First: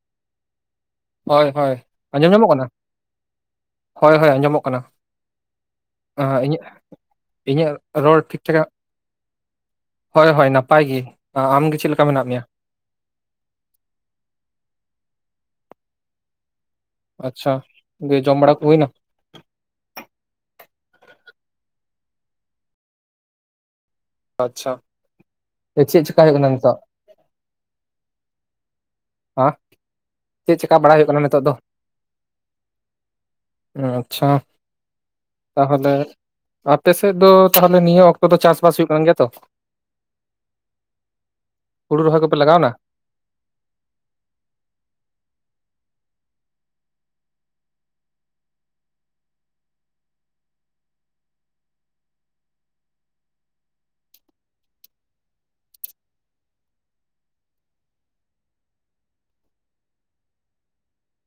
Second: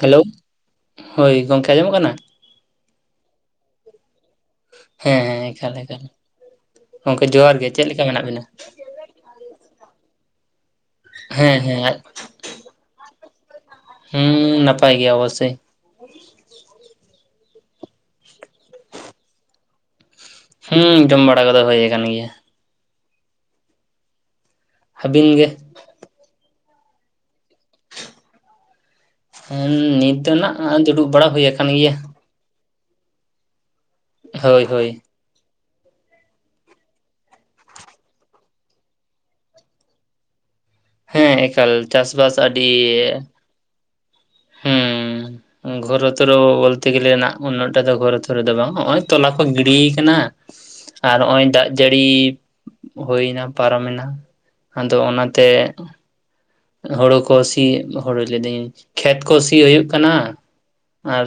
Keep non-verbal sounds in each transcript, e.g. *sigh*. *inaudible* Hello. ᱦᱚᱭ ᱜᱚᱝᱠᱮ ᱟᱸᱡᱚᱢᱚᱜ ᱠᱟᱱᱟ? ᱟᱸᱡᱚᱢᱚᱜ ᱠᱟᱱᱟ? ᱦᱚᱭ-ᱦᱚᱭ ᱟᱸᱡᱚᱢᱚᱜ ᱠᱟᱱᱟ ᱦᱮᱸ ᱦᱮᱸ ᱮᱠᱟᱞ ᱮᱠᱟᱞ ᱟᱸ-ᱤᱧᱟᱹᱜ ᱜᱚᱝᱠᱮ ᱡᱚᱦᱟᱨ ᱜᱮ ᱤᱧᱟᱹᱜ ᱪᱮᱫ ᱞᱮᱠᱟ ᱨᱚᱲ ᱢᱮᱱᱟᱜ ᱵᱤᱱᱟ ᱴᱷᱤᱠ ᱴᱷᱟᱠ ᱦᱚᱭ-ᱦᱚᱭ ᱱᱟᱯᱟᱭ ᱜᱤ ᱾ ᱦᱮᱸ ᱟᱢ ᱜᱤ ᱪᱤᱜ ᱦᱮᱸ ᱞᱮᱠᱟ ᱢᱮᱱᱟᱜ ᱢᱮᱭᱟ? ᱦᱩᱸ ᱱᱟᱯᱟᱭ ᱜᱮᱭᱟ ᱚᱵᱚᱥᱥᱚᱭ ᱾ ᱟᱪᱪᱷᱟ, ᱫᱤᱭᱮ ᱡᱚᱢ ᱵᱟᱲᱟ ᱠᱚ ᱦᱩᱭᱱᱟ? ᱦᱩᱸ ᱡᱚᱢ ᱵᱟᱲᱟ ᱠᱚᱫᱚ ᱦᱚᱭ ᱠᱟᱱ ᱜᱮᱭᱟ ᱾ ᱟᱪᱪᱷᱟ ᱾ ᱦᱟᱵᱤᱱ ᱜᱮ? ᱪᱮᱜ ᱪᱮᱠᱟ ᱦᱩᱭᱩᱜ ᱠᱟᱱᱟ ᱱᱤᱛᱚᱜ? ᱦᱟᱸ ᱦᱮᱸᱻ ᱱᱤᱛ ᱪᱮᱫ ᱱᱟᱜ ᱪᱮᱠᱟ ᱵᱟᱲᱟᱭ ᱦᱩᱭᱩᱜ ᱫᱩᱲᱩᱵ ᱵᱟᱲᱟ ᱦᱩᱭ ᱟᱠᱟᱱ ᱜᱮᱭᱟ ᱾ ᱚᱸ ᱟᱪᱪᱷᱟ ᱦᱳᱭ ᱦᱳᱭ ᱾ ᱛᱟᱦᱚᱞᱮ ᱟᱯᱮ ᱥᱮᱫ ᱫᱚ ᱛᱟᱦᱚᱞᱮ ᱱᱤᱭᱟᱹ ᱚᱠᱛᱚ ᱫᱚ ᱪᱟᱥᱼᱵᱟᱥ ᱦᱩᱭᱩᱜ ᱠᱟᱱ ᱜᱮᱭᱟ ᱛᱚ? ᱦᱮᱸ, ᱮᱠᱟᱞ ᱦᱩᱲᱩ ᱨᱚᱦᱚᱭ ᱪᱟᱥᱼᱵᱟᱥ ᱠᱚᱯᱮ ᱟᱰᱤᱻ ᱞᱟᱜᱟᱣᱱᱟ? ᱮ ᱦᱮᱸᱻ ᱾ ᱜᱷᱚᱨᱚ ᱛᱚᱨᱚ ᱵᱚ-ᱵᱚᱞᱛᱮ ᱜᱮᱞᱮ ᱱᱟᱜ ᱩᱱᱟᱹᱜ ᱴᱟ ᱫᱚ ᱜᱷᱚᱨᱚ ᱛᱷᱚᱨᱚ ᱫᱚ ᱵᱟᱝ ᱦᱚᱸᱜᱼᱚᱭ ᱛᱚᱞᱟ ᱠᱚ ᱜᱤᱰᱤᱭ ᱠᱟᱱᱟ ᱾ ᱟᱨ ᱦᱚᱜ-ᱚᱭ ᱫᱟᱜ ᱡᱟᱹᱲᱤ ᱦᱩᱭ ᱱᱟ ᱯᱟᱨᱚᱢ ᱮᱱᱟ ᱟᱫᱚ ᱚᱱᱟ ᱛᱮ ᱦᱳᱲᱳ ᱠᱚ ᱥᱤ ᱦᱳᱲᱳ ᱞᱟᱹᱭ ᱫᱟᱹᱧ ᱠᱷᱮᱛ ᱠᱚ ᱥᱤ ᱦᱩᱭᱩᱜ ᱠᱟᱱᱟ ᱾ ᱟᱨ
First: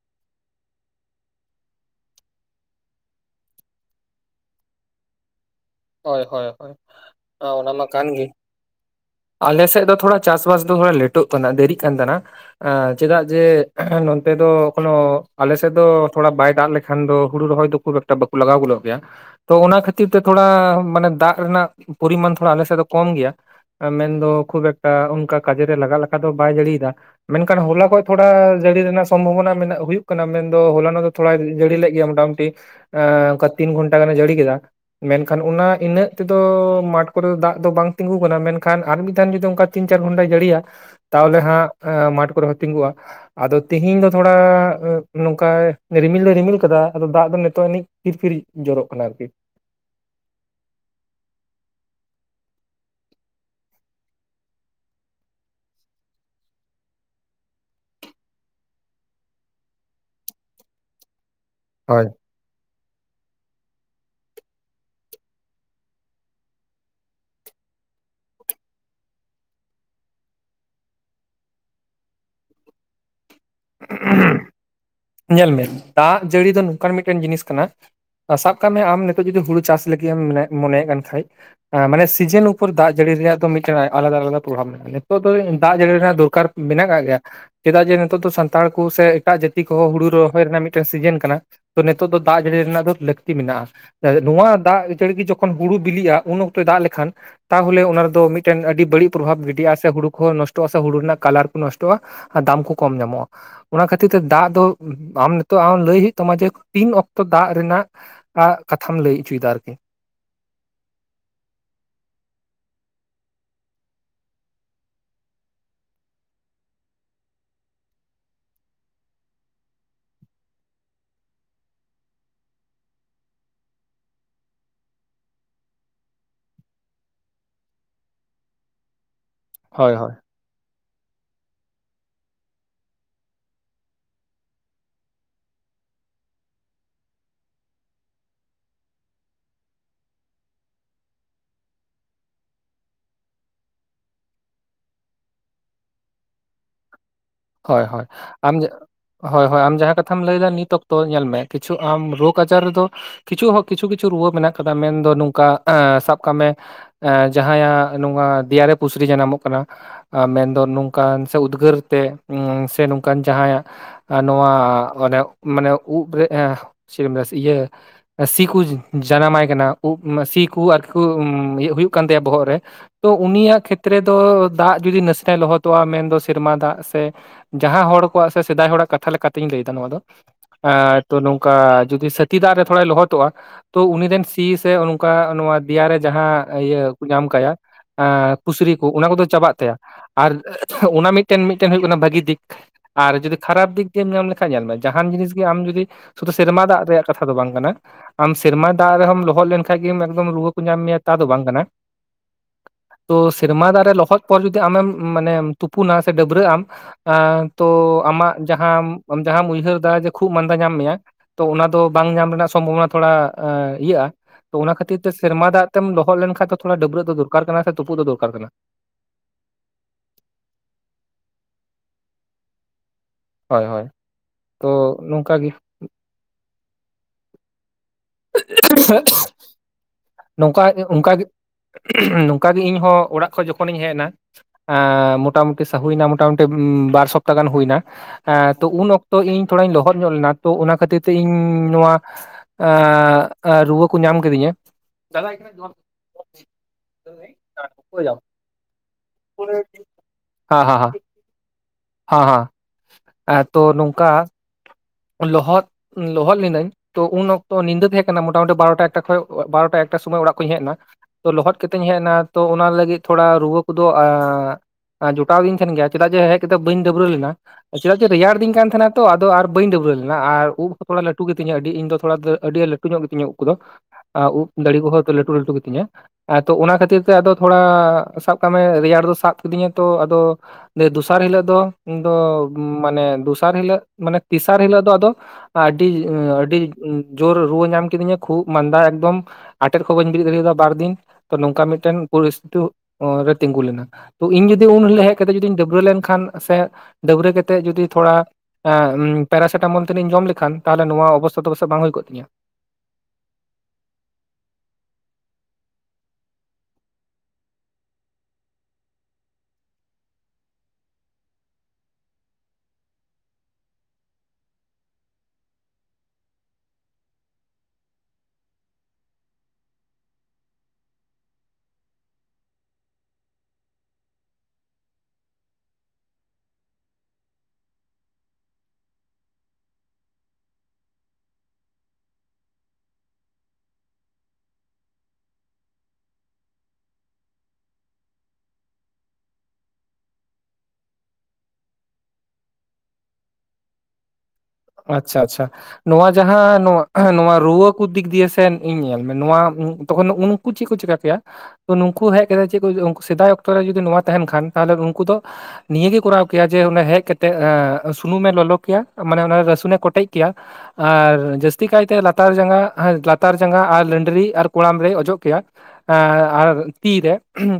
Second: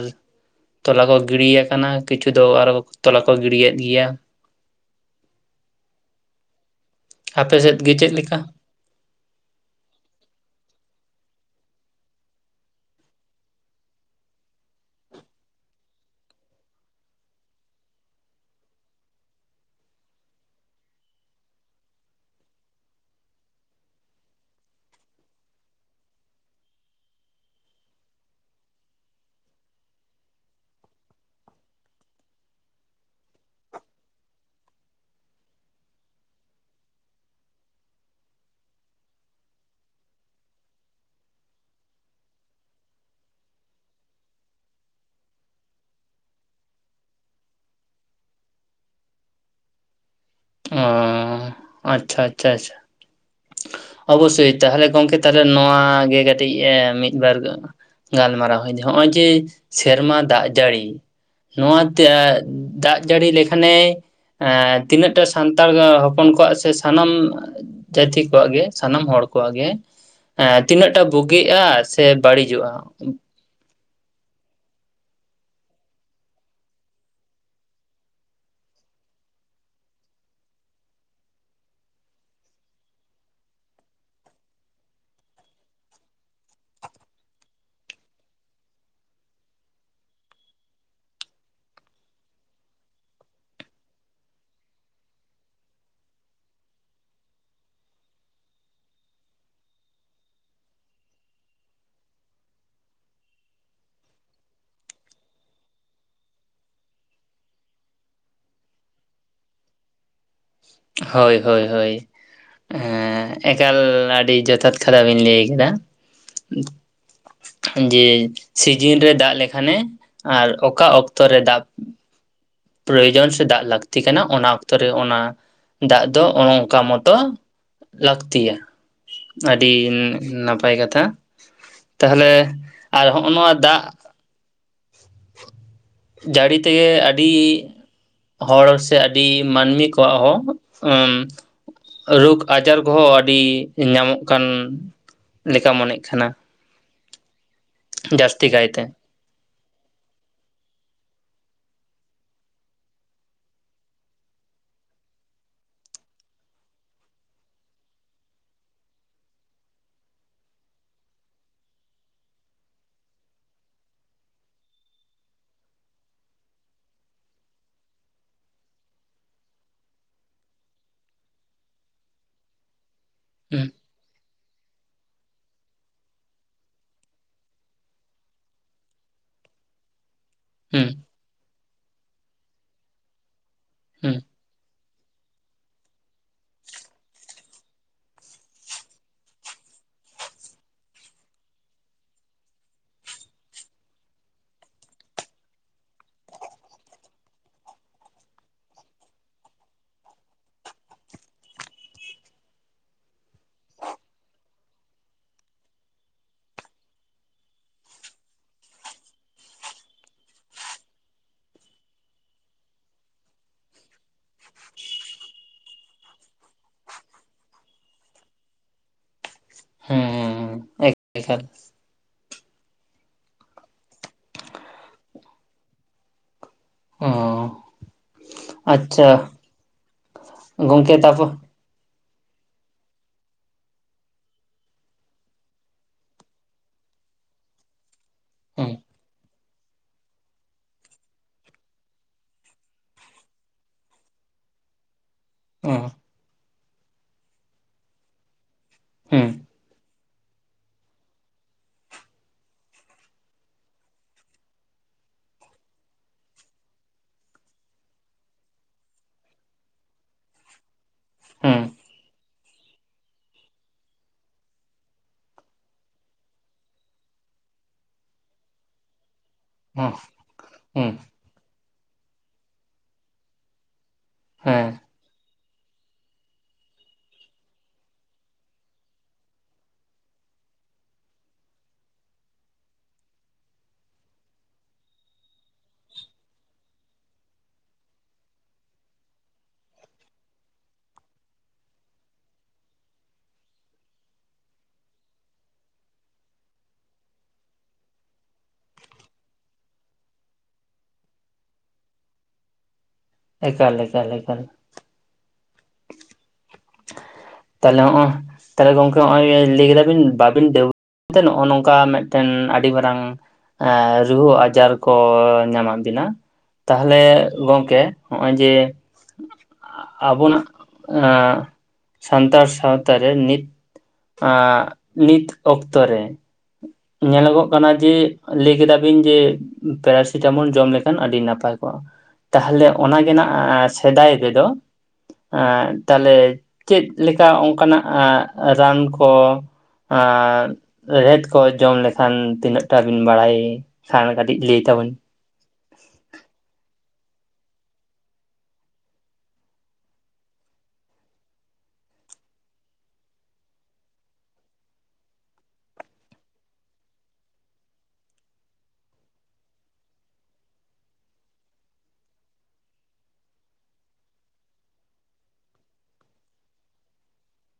ᱛᱚᱞᱟ ᱠᱚ ᱜᱤᱰᱤᱭ ᱟᱠᱟᱱᱟ ᱠᱤᱪᱷᱩ ᱫᱚ ᱟᱨᱚ ᱛᱚᱞᱟ ᱠᱚ ᱜᱤᱰᱤᱭᱮᱜ ᱜᱤᱭᱟ ᱾ ᱦᱚᱭ-ᱦᱚᱭ-ᱦᱚᱭ, ᱟᱯᱮ ᱚᱱᱟ ᱥᱮᱫ ᱢᱟ ᱜᱮ ᱠᱟᱱ ᱪᱮᱫ ᱜᱤ ᱾ ᱞᱮᱠᱟ ᱟᱞᱮ ᱥᱮᱫ ᱫᱚ ᱛᱷᱚᱲᱟ ᱪᱟᱥᱵᱟᱥ ᱫᱚ ᱦᱟ ᱞᱮᱴᱚᱜ ᱠᱟᱱᱟ ᱫᱮᱨᱤᱜ ᱠᱟᱱ ᱛᱟᱸᱦᱮᱱᱟ ᱾ ᱮᱸ ᱪᱮᱫᱟᱜ ᱡᱮ ᱱᱚᱱᱛᱮ ᱫᱚ ᱠᱳᱱᱳ ᱟᱞᱮ ᱥᱮᱫ ᱫᱚ ᱛᱷᱚᱲᱟ ᱵᱟᱭ ᱫᱟᱜ ᱞᱮᱠᱷᱟᱱ ᱫᱚ ᱦᱩᱲᱩ ᱨᱚᱦᱚᱭ ᱫᱚ ᱠᱷᱩᱵ ᱮᱠᱴᱟ ᱵᱟᱠᱚ ᱞᱟᱜᱟᱣ ᱜᱚᱞᱚᱜ ᱜᱮᱭᱟ, ᱛᱚ ᱚᱱᱟ ᱠᱷᱟᱹᱛᱤᱨ ᱛᱮ ᱛᱷᱚᱲᱟ ᱚᱸ ᱢᱟᱱᱮ ᱫᱟᱜ ᱨᱮᱱᱟᱜ ᱯᱚᱨᱤᱢᱟᱱ ᱛᱷᱚᱲᱟ ᱟᱞᱮ ᱥᱮᱫ ᱫᱚ ᱠᱚᱢ ᱜᱤᱭᱟ ᱾ ᱟ ᱢᱮᱱ ᱫᱚ ᱠᱷᱩᱵ ᱮᱠᱴᱟ ᱚᱱᱠᱟ ᱠᱟᱡᱮ ᱨᱮ ᱞᱟᱜᱟᱜ ᱞᱮᱠᱟ ᱫᱚ ᱵᱟᱭ ᱡᱟᱹᱲᱤᱭ ᱫᱟ ᱾ ᱢᱮᱱᱠᱷᱟᱱ ᱦᱚᱞᱟ ᱠᱷᱚᱡ ᱛᱷᱚᱲᱟ ᱡᱟᱹᱲᱤ ᱨᱮᱱᱟᱜ ᱥᱚᱢᱵᱷᱚᱵᱚᱱᱟ ᱢᱮᱱᱟᱜ ᱦᱩᱭᱩᱜ ᱠᱟᱱᱟ ᱢᱮᱱ ᱫᱚ ᱦᱚᱞᱟ ᱱᱚᱜ ᱫᱚ ᱛᱷᱚᱲᱟᱭ ᱡᱟᱹᱲᱤ ᱞᱮᱫ ᱜᱮᱭᱟ ᱢᱚᱴᱟᱢᱩᱴᱤ ᱮᱸ ᱚᱱᱠᱟ ᱛᱤᱱ ᱜᱷᱚᱱᱴᱟ ᱜᱟᱱᱮ ᱡᱟᱹᱲᱤ ᱠᱮᱫᱟ ᱾ ᱢᱮᱱᱠᱷᱟᱱ ᱚᱱᱟ ᱤᱱᱟᱹᱜ ᱛᱮᱫᱚ ᱢᱟᱴ ᱠᱚᱨᱮ ᱫᱚ ᱫᱟᱜ ᱫᱚ ᱵᱟᱝ ᱛᱤᱸᱜᱩ ᱠᱟᱱᱟ ᱢᱮᱱᱠᱷᱟᱱ ᱟᱨ ᱢᱤᱫ ᱫᱷᱟᱣ ᱡᱩᱫᱤ ᱚᱱᱠᱟ ᱛᱤᱱ ᱪᱟᱨ ᱜᱷᱚᱱᱴᱟᱭ ᱡᱟᱹᱲᱤᱭᱟ ᱛᱟᱦᱚᱞᱮ ᱦᱟᱸᱜ ᱮ ᱢᱟᱴ ᱠᱚᱨᱮ ᱦᱚᱸ ᱛᱤᱸᱜᱩᱜ-ᱟ ᱾ ᱟᱫᱚ ᱛᱤᱦᱤᱧ ᱫᱚ ᱛᱷᱚᱲᱟ ᱟᱹᱵ ᱱᱚᱝᱠᱟᱭ ᱨᱤᱢᱤᱞ ᱫᱚᱭ ᱨᱤᱢᱤᱞ ᱠᱟᱫᱟ ᱟᱫᱚ ᱫᱟᱜ ᱫᱚ ᱱᱤᱛᱚᱜ ᱟᱹᱱᱤᱡ ᱯᱷᱤᱨᱼᱯᱷᱤᱨᱤᱡ ᱡᱚᱨᱚᱜ ᱠᱟᱱᱟ ᱟᱨ ᱠᱤ ᱾ ᱮᱸᱻ ᱟᱪᱪᱷᱟ ᱟᱪᱪᱷᱟ ᱟᱪᱪᱷᱟ ᱾ ᱚᱵᱚᱥᱥᱳᱭ ᱛᱟᱦᱟᱞᱮ ᱜᱚᱢᱠᱮ ᱛᱟᱦᱞᱮ ᱱᱚᱣᱟ ᱜᱮ ᱠᱟᱹᱴᱤᱡ ᱮᱸ ᱢᱤᱫ ᱵᱟᱨ ᱜᱟᱞᱢᱟᱨᱟᱣ ᱦᱩᱭᱱᱟ ᱦᱚᱜᱼᱚᱭ ᱡᱮ ᱥᱮᱨᱢᱟ ᱫᱟᱜ ᱡᱟᱹᱲᱤ ᱱᱚᱣᱟ ᱛᱮ ᱦᱳᱭ ᱟᱼᱫᱟᱜ ᱡᱟᱹᱲᱤ ᱞᱮᱠᱷᱟᱱᱮ ᱛᱤᱱᱟᱹᱜ ᱛᱮ ᱥᱟᱱᱛᱟᱲ ᱜᱚᱼᱦᱚᱯᱚᱱ ᱠᱚᱣᱟᱜ ᱥᱮ ᱥᱟᱱᱟᱢ ᱡᱟᱹᱛᱤ ᱠᱚᱣᱟᱜ ᱜᱮ ᱥᱟᱱᱟᱢ ᱦᱚᱲ ᱠᱚᱣᱟᱜ ᱜᱮ ᱮᱸ ᱛᱤᱱᱟᱹᱜ ᱴᱟ ᱵᱩᱜᱤᱜᱼᱟ ᱥᱮ ᱵᱟᱹᱲᱤᱡᱚᱜᱼᱟ? *inaudible* ᱧᱮᱞ ᱢᱮ ᱫᱟᱜ ᱡᱟᱹᱲᱤ ᱫᱚ ᱱᱚᱝᱠᱟᱱ ᱢᱤᱫᱴᱮᱱ ᱡᱤᱱᱤᱥ ᱠᱟᱱᱟ ᱥᱟᱵ ᱠᱟᱜ ᱢᱮ ᱟᱢ ᱱᱤᱛᱚᱜ ᱡᱚᱫᱤ ᱦᱩᱲᱩ ᱪᱟᱥ ᱞᱟᱹᱜᱤᱫ ᱮᱢ ᱢᱮᱱᱮ-ᱢᱚᱱᱮᱭᱮᱜ ᱠᱟᱱ ᱠᱷᱟᱡ ᱮ ᱢᱟᱱ ᱥᱤᱡᱤᱱ ᱩᱯᱚᱨ ᱫᱟᱜ ᱡᱟᱹᱲᱤ ᱨᱮᱭᱟᱜ ᱫᱚ ᱢᱤᱫᱴᱮᱱ ᱟ-ᱟᱞᱟᱫᱟ-ᱟᱞᱟᱫᱟ ᱯᱨᱚᱵᱷᱟᱵᱽ ᱢᱮᱱᱟᱜ ᱾ ᱱᱤᱛᱚᱜ ᱫᱚ ᱫᱟᱜ ᱡᱟᱹᱲᱤ ᱨᱮᱱᱟᱜ ᱫᱚᱨᱠᱟᱨ ᱢᱮᱱᱟᱜ ᱠᱟᱜ ᱜᱮᱭᱟ ᱪᱮᱫᱟᱜ ᱡᱮ ᱱᱤᱛᱚᱜ ᱫᱚ ᱥᱟᱱᱛᱟᱲ ᱠᱩ ᱥᱮ ᱮᱴᱟᱜ ᱡᱟᱹ ᱛᱤ ᱠᱚ ᱦᱩᱲᱩ ᱨᱚᱦᱚᱭ ᱨᱮᱱᱟᱜ ᱢᱤᱫᱴᱟᱝ ᱥᱤᱡᱮᱱ ᱠᱟᱱᱟ, ᱛᱚ ᱱᱤᱛᱚᱜ ᱫᱚ ᱫᱟᱜ ᱡᱟᱹᱲᱤ ᱨᱮᱱᱟᱜ ᱫᱚ ᱞᱟᱹᱠᱛᱤ ᱢᱮᱱᱟᱜᱼᱟ ᱾ ᱱᱚᱣᱟ ᱫᱟᱜ ᱡᱟᱹᱲᱤ ᱡᱚᱠᱷᱚᱱ ᱦᱩᱲᱩ ᱵᱤᱞᱤᱜᱼᱟ ᱩᱱ ᱚᱠᱛᱚᱭ ᱫᱟᱜ ᱞᱮᱠᱷᱟᱱ ᱛᱟᱦᱚᱞᱮ ᱚᱱᱟ ᱨᱮᱫᱚ ᱢᱤᱫᱴᱮᱱ ᱟᱹᱰᱤ ᱵᱟᱹᱲᱤᱡ ᱯᱨᱚᱵᱷᱟᱵᱽ ᱜᱤᱰᱤᱜᱼᱟ ᱥᱮ ᱦᱩᱲᱩ ᱠᱚᱦᱚᱸ ᱱᱚᱥᱴᱚᱜᱼᱟ ᱥᱮ ᱦᱩᱲᱩ ᱨᱮᱱᱟᱜ ᱠᱟᱞᱟᱨ ᱠᱚ ᱱᱚᱥᱴᱚᱜᱼᱟ ᱾ ᱟ ᱫᱟᱢ ᱠᱚ ᱠᱚᱢ ᱧᱟᱢᱚᱜᱼᱟ, ᱚᱱᱟ ᱠᱷᱟᱹᱛᱤᱨ ᱛᱮ ᱫᱟᱜ ᱛᱳ ᱩᱦᱩ ᱟᱢ ᱱᱤᱛᱚᱜ ᱟᱢ ᱞᱟᱹᱭ ᱦᱩᱭᱩᱜ ᱛᱟᱢᱟ ᱡᱮ ᱛᱤᱱ ᱚᱠᱛᱚ ᱫᱟᱜ ᱨᱮᱱᱟᱜ ᱟᱜ ᱠᱟᱛᱷᱟᱢ ᱞᱟᱹᱭ ᱚᱪᱩᱭ ᱫᱟ ᱟᱨᱠᱤ ᱦᱳᱭ, ᱦᱳᱭ, ᱦᱳᱭ ᱾ ᱦᱮᱸ, ᱮᱠᱟᱞ ᱟᱹᱰᱤ ᱡᱚᱛᱷᱟᱛ ᱠᱟᱛᱷᱟ ᱵᱤᱱ ᱞᱟᱹᱭ ᱠᱮᱫᱟ ᱾ ᱡᱮ ᱥᱤᱡᱤᱱ ᱨᱮ ᱫᱟᱜ ᱞᱮᱠᱷᱟᱱᱮ ᱟᱨ ᱚᱠᱟ ᱚᱠᱛᱚ ᱨᱮ ᱫᱟᱜ ᱯᱨᱳᱭᱳᱡᱚᱱ ᱥᱮ ᱫᱟᱜ ᱞᱟᱹᱠᱛᱤ ᱠᱟᱱᱟ ᱚᱱᱟ ᱚᱠᱛᱚ ᱨᱮ ᱚᱱᱟ ᱫᱟᱜ ᱫᱚ ᱚᱱᱠᱟ ᱢᱚᱛᱚ ᱞᱟᱠᱛᱤᱭᱟ ᱟᱰᱤ ᱦᱳᱭ ᱦᱳᱭ ᱱᱟ-ᱱᱟᱯᱟᱭ ᱠᱟᱛᱷᱟ ᱾ ᱛᱟᱦᱟᱞᱮ ᱟᱨ ᱦᱚᱸᱜᱼᱚ ᱱᱚᱣᱟ ᱫᱟᱜ ᱡᱟᱲᱤ ᱛᱮᱜᱮ ᱟᱹᱰᱤ ᱦᱚᱲ ᱥᱮ ᱟᱰᱤ ᱢᱟᱱᱢᱤ ᱠᱚᱣᱟᱜ ᱦᱚᱸ ᱩᱢ ᱨᱳᱜᱽ ᱟᱡᱟᱨ ᱠᱚᱦᱚᱸ ᱟᱰᱤ ᱧᱟᱢᱚᱜ ᱠᱟᱱ ᱞᱮᱠᱟ ᱢᱚᱱᱮᱜ ᱠᱟᱱᱟ ᱾ ᱦᱳᱭ-ᱦᱳᱭ ᱾ ᱟᱢ ᱧᱮ ᱠᱟᱭᱛᱮ ᱦᱚᱭ-ᱦᱚᱭ, ᱟᱢ ᱡᱟᱦᱟᱸ ᱠᱟᱛᱷᱟᱢ ᱞᱟᱹᱭ ᱫᱟ ᱱᱤᱛ ᱚᱠᱛᱚ ᱧᱮᱞ ᱢᱮ ᱠᱤᱪᱷᱩ ᱟᱢ ᱨᱳᱜᱽ ᱟᱡᱟᱨ ᱨᱮᱫᱚ ᱠᱤᱪᱷᱩ ᱦᱚᱸ ᱠᱤᱪᱷᱩ-ᱠᱤᱷᱪᱩ ᱨᱩᱭᱟᱹ ᱢᱮᱱᱟᱜ ᱠᱟᱫᱟ ᱢᱮᱱᱫᱚ ᱱᱚᱝᱠᱟ ᱮᱸ ᱥᱟᱵ ᱠᱟᱜ ᱢᱮ ᱮᱸ ᱡᱟᱦᱟᱸᱭᱼᱟᱜ ᱱᱚᱣᱟ ᱫᱮᱭᱟ ᱨᱮ ᱯᱩᱥᱨᱤ ᱡᱟᱱᱟᱢᱚᱜ ᱠᱟᱱᱟ ᱾ ᱟ ᱢᱮᱱᱫᱚ ᱱᱚᱝᱠᱟᱱ ᱥᱮ ᱩᱫᱽᱜᱟᱹᱨ ᱛᱮ ᱩᱸ ᱥᱮ ᱱᱚᱝᱠᱟᱱ ᱡᱟᱦᱟᱸᱭᱼᱟᱜ ᱮ ᱱᱚᱣᱟ ᱚᱱᱮ ᱢᱟᱱᱮ ᱩᱵ ᱨᱮ ᱮ *unintelligible* ᱤᱭᱟᱹ ᱥᱤ ᱠᱩ ᱡᱤ-ᱡᱟᱱᱟᱢᱟᱭ ᱠᱟᱱᱟ ᱩᱵ ᱩᱢᱱᱮ ᱥᱤ ᱠᱩ ᱟᱨᱠᱤ ᱠᱩ ᱩᱢ ᱦᱩᱭᱩᱜ ᱠᱟᱱ ᱛᱟᱭᱟ ᱵᱚᱦᱚᱜ ᱨᱮ ᱾ ᱛᱚ ᱩᱱᱤᱭᱟᱜ ᱦᱩᱸ ᱠᱷᱮᱛᱨᱮ ᱫᱚ ᱫᱟᱜ ᱡᱩᱫᱤ ᱱᱟᱥᱤᱱᱟᱜ ᱞᱚᱦᱚᱛᱚᱼᱟ ᱢᱮᱱᱫᱚ ᱥᱮᱨᱢᱟ ᱫᱟᱜ ᱥᱮ ᱡᱟᱦᱟᱸ ᱦᱚᱲ ᱠᱚᱣᱟᱜ ᱥᱮ ᱥᱮᱫᱟᱭ ᱦᱚᱲᱟᱜ ᱠᱟᱛᱷᱟ ᱞᱮᱠᱟ ᱛᱤᱧ ᱞᱟᱹᱭ ᱫᱟ ᱱᱚᱣᱟ ᱫᱚ ᱦᱩᱸ ᱮᱸ ᱛᱚ ᱱᱚ ᱠᱟ ᱡᱩᱫᱤ ᱥᱟᱹᱛᱤ ᱫᱟᱜ ᱨᱮ ᱛᱷᱚᱲᱟᱭ ᱞᱚᱦᱚᱛᱚᱜᱼᱟ ᱾ ᱛᱚ ᱩᱱᱤ ᱦᱩᱸ ᱨᱮᱱ ᱥᱤ ᱥᱮ ᱚᱱᱠᱟ ᱱᱚᱣᱟ ᱫᱮᱭᱟ ᱨᱮ ᱡᱟᱦᱟᱸ ᱤᱭᱟᱹ ᱧᱟᱢ ᱠᱟᱭᱟ ᱟᱸ ᱯᱩᱥᱨᱤ ᱠᱩ ᱚᱱᱟ ᱠᱚᱫᱚ ᱪᱟᱵᱟᱜ ᱛᱟᱭᱟ, ᱟᱨ ᱚᱱᱟ ᱢᱤᱫᱴᱮᱱ ᱢᱤᱫᱴᱮᱱ ᱦᱩᱭᱩᱜ ᱠᱟᱱᱟ ᱵᱷᱟ ᱜᱤ ᱫᱤᱠ ᱟᱨ ᱡᱩᱫᱤ ᱠᱷᱟᱨᱟᱯ ᱫᱤᱠ ᱫᱤᱭᱮᱢ ᱧᱟᱢ ᱞᱮᱠᱷᱟᱱ ᱧᱮᱞ ᱢᱮ ᱡᱟᱦᱟᱸᱱ ᱡᱤᱱᱤᱥ ᱜᱮ ᱟᱢ ᱡᱩᱫᱤ ᱥᱩᱫᱷᱩ ᱥᱮᱨᱢᱟ ᱫᱟᱜ ᱨᱮᱭᱟᱜ ᱠᱟᱛᱷᱟ ᱫᱚ ᱵᱟᱝ ᱠᱟᱱᱟ ᱾ ᱟᱢ ᱥᱮᱨᱢᱟ ᱫᱟᱜ ᱨᱮᱦᱚᱢ ᱞᱚᱦᱚᱫ ᱞᱮᱱᱠᱷᱟᱡ ᱜᱤ ᱮᱠᱫᱚᱢ ᱨᱩᱣᱟᱹ ᱠᱚ ᱧᱟᱢ ᱢᱮᱭᱟ ᱛᱟ ᱫᱚ ᱵᱟᱝ ᱠᱟᱱᱟ ᱾ ᱛᱳ ᱥᱮᱨᱢᱟ ᱫᱟᱜ ᱨᱮ ᱞᱚᱦᱚᱫ ᱯᱚᱨ ᱡᱩᱫᱤ ᱟᱢᱮᱢ ᱢᱟᱱᱮ ᱛᱩᱯᱩᱱᱟ ᱥᱮ ᱰᱟᱹᱵᱨᱟᱹᱜ ᱟᱢ ᱟᱸ ᱛᱚ ᱟᱢᱟᱜ ᱡᱟᱦᱟᱸᱢ ᱡᱟᱦᱟᱸᱢ ᱩᱭᱦᱟᱹᱨ ᱫᱟ ᱡᱮ ᱠᱷᱩᱜ ᱢᱟᱸᱫᱟ ᱧᱟᱢ ᱢᱮᱭᱟ ᱛᱚ ᱚᱱᱟ ᱫᱚ ᱵᱟᱝ ᱧᱟᱢ ᱨᱮᱱᱟᱜ ᱥᱚᱢᱵᱷᱚᱵᱚᱱᱟ ᱛᱷᱳᱲᱟ ᱟᱸ ᱤᱭᱟᱹᱜᱼᱟ ᱾ ᱛᱚ ᱚᱱᱟ ᱠᱷᱟᱹᱛᱤᱨ ᱛᱮ ᱥᱮᱨᱢᱟ ᱫᱟᱜ ᱛᱮᱢ ᱞᱚᱦᱚᱫ ᱞᱮᱱᱠᱷᱟᱡ ᱛᱚ ᱛᱷᱚᱲᱟ ᱰᱟᱹᱵᱽᱨᱟᱹᱜ ᱫᱚ ᱫᱚᱨᱠᱟᱨ ᱠᱟᱱᱟ ᱥᱮ ᱛᱩᱯᱩ ᱫᱚ ᱫᱚᱨᱠᱟᱨ ᱠᱟᱱᱟ ᱾ ᱮ ᱠᱷᱟᱱ ᱦᱚᱭ ᱦᱚᱭ ᱛᱚ ᱱᱚᱝᱠᱟ ᱜᱤ ᱚ ᱟᱪᱪᱷᱟ ᱾ ᱱᱚᱝᱠᱟ ᱜᱮ ᱚᱱᱠᱟ ᱜᱮ ᱱᱚᱝᱠᱟ ᱜᱮ ᱤᱧᱦᱚᱸ ᱚᱲᱟᱜ ᱠᱷᱚᱡ ᱡᱚᱠᱷᱚᱱᱤᱧ ᱦᱮᱡ ᱱᱟ ᱾ ᱟᱸ ᱢᱚᱴᱟᱢᱩᱴᱤ ᱥᱟᱦᱩᱭ ᱱᱟ ᱢᱚᱴᱟᱢᱩᱴᱤ ᱵᱟᱨ ᱥᱚᱯᱛᱟ ᱜᱟᱱ ᱦᱩᱭ ᱱᱟ ᱾ ᱮᱸ ᱛᱚ ᱦᱩᱸ ᱩᱱ ᱚᱠᱛᱚ ᱤᱧ ᱛᱷᱚᱲᱟᱧ ᱞᱚᱦᱚᱫ ᱧᱚᱜ ᱞᱮᱱᱟ ᱛᱚ ᱚᱱᱟ ᱠᱷᱟᱹᱛᱤᱨ ᱛᱮ ᱤᱧ ᱱᱚᱣᱟ ᱟᱸᱻ ᱟᱸ ᱨᱩᱣᱟᱹ ᱠᱩ ᱧᱟᱢ ᱠᱤᱫᱤᱧᱟ ᱾ ᱦᱩᱸ *unintelligible* ᱦᱩᱸ *inaudible* ᱦᱟᱸ ᱦᱟᱸᱦᱟᱸ ᱾ ᱦᱚᱸ ᱦᱚᱸ ᱮ ᱛᱚ ᱱᱚᱝᱠᱟ ᱞᱚᱦᱚᱫ ᱞᱚᱦᱚᱫ ᱞᱤᱫᱟᱹᱧ ᱾ ᱛᱚ ᱩᱱ ᱚᱠᱛᱚ ᱱᱤᱫᱟᱹ ᱛᱮᱦᱮᱸ ᱠᱟᱱᱟ ᱢᱚᱴᱟᱢᱩᱴᱤ ᱵᱟᱨᱚᱴᱟ ᱮᱠᱴᱟ ᱠᱷᱚᱡ ᱚ ᱵᱟᱨᱚᱴᱟ ᱮᱠᱴᱟ ᱥᱚᱢᱚᱭ ᱚᱲᱟᱜ ᱠᱷᱚᱡ ᱤᱧ ᱦᱮᱡ ᱱᱟ ᱾ ᱛᱚ ᱞᱚᱦᱚᱫ ᱦᱩᱸ ᱠᱟᱛᱮᱧ ᱦᱮᱡ ᱮᱱᱟ ᱛᱚ ᱚᱱᱟ ᱞᱟᱹᱜᱤᱫ ᱛᱷᱚᱲᱟ ᱨᱩᱣᱟᱹ ᱠᱚᱫᱚ ᱮᱸᱜ ᱡᱚᱴᱟᱣ ᱟᱹᱫᱤᱧ ᱛᱮᱦᱮᱱ ᱜᱮᱭᱟ ᱪᱮᱫᱟᱜ ᱡᱮ ᱦᱮᱡ ᱠᱟᱛᱮᱫ ᱵᱟᱹᱧ ᱰᱟᱹᱵᱨᱟᱹ ᱞᱮᱱᱟ, ᱪᱮᱫᱟᱜ ᱡᱮ ᱨᱮᱭᱟᱲ ᱤᱫᱤᱧ ᱠᱟᱱ ᱛᱮᱦᱮᱸᱱᱟ ᱛᱚ ᱟᱫᱚ ᱟᱨ ᱵᱟᱹᱧ ᱰᱟᱹᱵᱽᱨᱟᱹ ᱦᱩᱸ ᱞᱮᱱᱟ ᱟᱨ ᱩᱵ ᱦᱚ ᱦᱩᱸ ᱛᱷᱚᱲᱟ ᱞᱟᱹᱴᱩ ᱜᱮᱛᱤᱧᱟ ᱟᱹᱰᱤ ᱤᱧ ᱫᱚ ᱛᱷᱚᱲᱟ ᱫᱚ ᱟᱹᱰᱤ ᱞᱟᱹᱴᱩ ᱧᱚᱜ ᱜᱮᱛᱤᱧᱟ ᱩᱵ ᱠᱚᱫᱚ ᱾ ᱟ ᱩᱵ ᱦᱮᱸ ᱫᱟᱹᱲᱤ ᱠᱚᱦᱚᱸ ᱛᱚ ᱞᱟᱹᱴᱩ ᱞᱟᱹᱴᱩ ᱜᱮ ᱛᱤᱧᱟ ᱾ ᱟᱛᱚ ᱚᱱᱟ ᱠᱷᱟᱹᱛᱤᱨ ᱛᱮ ᱟᱫᱚ ᱛᱷᱚᱲᱟ ᱥᱟᱵ ᱠᱟᱜ ᱢᱮ ᱨᱮᱭᱟᱲ ᱫᱚ ᱥᱟᱵ ᱠᱤᱫᱤᱧᱟ ᱛᱚ ᱟᱫᱚ ᱫᱚᱥᱟᱨ ᱦᱤᱞᱳᱜ ᱫᱚ ᱫᱚ ᱚ-ᱢᱟᱱᱮ ᱫᱚᱥᱟᱨ ᱦᱤᱞᱳᱜ ᱢᱟᱱᱮ ᱛᱤᱥᱟᱨ ᱦᱤᱞᱳᱜ ᱫᱚ ᱟᱫᱚ ᱟᱹᱰᱤ ᱮᱸ ᱟᱹᱰᱤ ᱡᱳᱨ ᱨᱩᱣᱟᱹ ᱧᱟᱢ ᱠᱤᱫᱤᱧᱟ ᱠᱷᱩᱜ ᱢᱟᱸᱫᱟ ᱮᱠᱫᱚᱢ ᱟᱴᱮᱫ ᱠᱷᱚᱡ ᱵᱟᱹᱧ ᱵᱤᱨᱤᱜ ᱫᱟᱲᱤᱭᱟᱫᱟ ᱵᱟᱨᱫᱤᱱ ᱛᱚ ᱱᱚᱝᱠᱟ ᱢᱤᱫᱴᱮᱱ ᱯᱚᱨᱤᱥᱛᱷᱤᱛᱤ ᱩᱜ ᱨᱮ ᱛᱤᱸᱜᱩ ᱞᱮᱱᱟ ᱾ ᱤᱧ ᱡᱩᱫᱤ ᱩᱱ ᱦᱤᱞᱳᱜ ᱦᱮᱡ ᱠᱟᱛᱮ ᱡᱩᱫᱤ ᱰᱟᱹᱵᱨᱟᱹ ᱞᱮᱱᱠᱷᱟᱱ ᱥᱮ ᱰᱟᱹᱵᱨᱟᱹ ᱠᱟᱛᱮᱜ ᱡᱩᱫᱤ ᱛᱷᱚᱲᱟ ᱮᱸ ᱩᱢ ᱯᱮᱨᱟᱥᱮᱴᱟᱢᱚᱞ ᱛᱤᱱᱟᱹᱜ ᱤᱧ ᱡᱚᱢ ᱞᱮᱠᱷᱟᱱ ᱛᱟᱦᱚᱞᱮ ᱱᱚᱣᱟ ᱚᱵᱚᱥᱛᱷᱟ ᱫᱚ ᱯᱟᱥᱮᱡ ᱵᱟᱝ ᱦᱩᱭ ᱠᱚᱜ ᱛᱤᱧᱟᱹ ᱾ ᱮᱠᱟᱞ ᱮᱠᱟᱞ ᱮᱠᱟᱞ ᱛᱟᱦᱚᱞᱮ ᱦᱚᱸᱼᱚ ᱛᱟᱦᱚᱞᱮ ᱜᱚᱝᱠᱮ ᱦᱚᱸᱼᱚᱭ ᱞᱟᱹᱭ ᱠᱮᱫᱟ ᱵᱤᱱ ᱵᱟᱵᱤᱱ ᱰᱟ. ᱛᱮ ᱱᱚᱜᱼᱚ ᱱᱚᱝᱠᱟᱱ ᱢᱮᱫᱴᱮᱱ ᱟᱹᱰᱤ ᱢᱟᱨᱟᱝ ᱦᱮ ᱨᱩᱦᱟᱹ ᱟᱡᱟᱨ ᱠᱚ ᱧᱟᱢᱟᱜ ᱵᱤᱱᱟ ᱾ ᱛᱟᱦᱟᱞᱮ ᱜᱚᱝᱠᱮ ᱦᱚᱜᱼᱚᱭ ᱡᱮ ᱟᱵᱚᱱᱟᱜ ᱦᱟᱸ ᱥᱟᱱᱛᱟᱲ ᱥᱟᱶᱛᱟ ᱨᱮ ᱱᱤᱛ ᱟᱸ ᱱᱤᱛ ᱚᱠᱛᱚ ᱨᱮ ᱧᱮᱞᱚᱜᱚᱜ ᱠᱟᱱᱟ ᱡᱮ ᱞᱟᱹᱭ ᱠᱮᱫᱟ ᱵᱤᱱ ᱡᱮ ᱯᱮᱨᱟᱥᱤᱴᱟᱢᱚᱞ ᱡᱚᱢ ᱞᱮᱠᱷᱟᱱ ᱟᱹᱰᱤ ᱱᱟᱯᱟᱭ ᱠᱚᱜᱼᱟ ᱾ ᱛᱟᱦᱟᱞᱮ ᱚᱱᱟ ᱜᱮᱱᱟᱜ ᱟ ᱥᱮᱫᱟᱭ ᱨᱮᱫᱚ ᱮᱸ ᱛᱟᱦᱚᱞᱮ ᱪᱤᱫ ᱞᱮᱠᱟ ᱚᱱᱠᱟᱱᱟᱜ ᱟᱜ ᱨᱟᱱ ᱠᱚ ᱟᱸᱻ ᱨᱮᱦᱮᱫ ᱠᱚ ᱡᱚᱢ ᱞᱮᱠᱷᱟᱱ ᱛᱤᱱᱟᱹᱜ ᱴᱟᱜ ᱵᱤᱱ ᱵᱟᱲᱟᱭ ᱠᱷᱟᱱ ᱠᱟᱹᱴᱤᱡ ᱞᱟᱹᱭ ᱛᱟᱵᱚᱱ ᱪᱷᱟ ᱟᱪᱪᱷᱟ ᱾ ᱱᱚᱣᱟ ᱡᱟᱦᱟᱸ ᱱᱚᱣᱟ ᱱᱚᱣᱟ ᱨᱩᱣᱟᱹ ᱠᱚ ᱫᱤᱠ ᱫᱤᱭᱮ ᱥᱮ ᱤᱧ ᱧᱮᱞ ᱢᱮ ᱱᱚᱣᱟ ᱛᱚᱠᱷᱚᱱ ᱫᱚ ᱩᱱᱠᱩ ᱪᱤᱜ ᱠᱩ ᱪᱤᱠᱟᱹ ᱠᱮᱭᱟ? ᱱᱩᱠᱩ ᱦᱮᱡ ᱠᱟᱛᱮ ᱪᱤᱜ ᱠᱩ ᱩᱱᱠᱩ ᱥᱮᱫᱟᱭ ᱚᱠᱛᱚ ᱨᱮ ᱡᱩᱫᱤ ᱱᱚᱣᱟ ᱛᱟᱦᱮᱱ ᱠᱷᱟᱱ ᱛᱟᱦᱚᱞᱮ ᱩᱱᱠᱩ ᱫᱚ ᱱᱤᱭᱟᱹ ᱜᱮ ᱠᱚᱨᱟᱣ ᱠᱮᱭᱟ ᱡᱮ ᱚᱱᱮ ᱦᱮᱡ ᱠᱟᱛᱮ ᱮᱸ ᱥᱩᱱᱩᱢ ᱮ ᱞᱚᱞᱚ ᱠᱮᱭᱟ ᱢᱟᱱᱮ ᱚᱱᱟ ᱨᱟ ᱥᱩᱱᱮ ᱠᱚᱴᱮᱡ ᱠᱮᱭᱟ ᱾ ᱟᱨ ᱡᱟᱹᱥᱛᱤ ᱠᱟᱭᱛᱮ ᱞᱟᱛᱟᱨ ᱡᱟᱸᱜᱟ ᱦᱟᱹ ᱞᱟᱛᱟᱨ ᱡᱟᱸᱜᱟ ᱟ ᱞᱟᱹᱰᱨᱤ ᱟᱨ ᱠᱚᱲᱟᱢ ᱨᱮᱭ ᱚᱡᱚᱜ ᱠᱮᱭᱟ ᱾ ᱮᱸ ᱟᱨ ᱛᱤ ᱨᱮ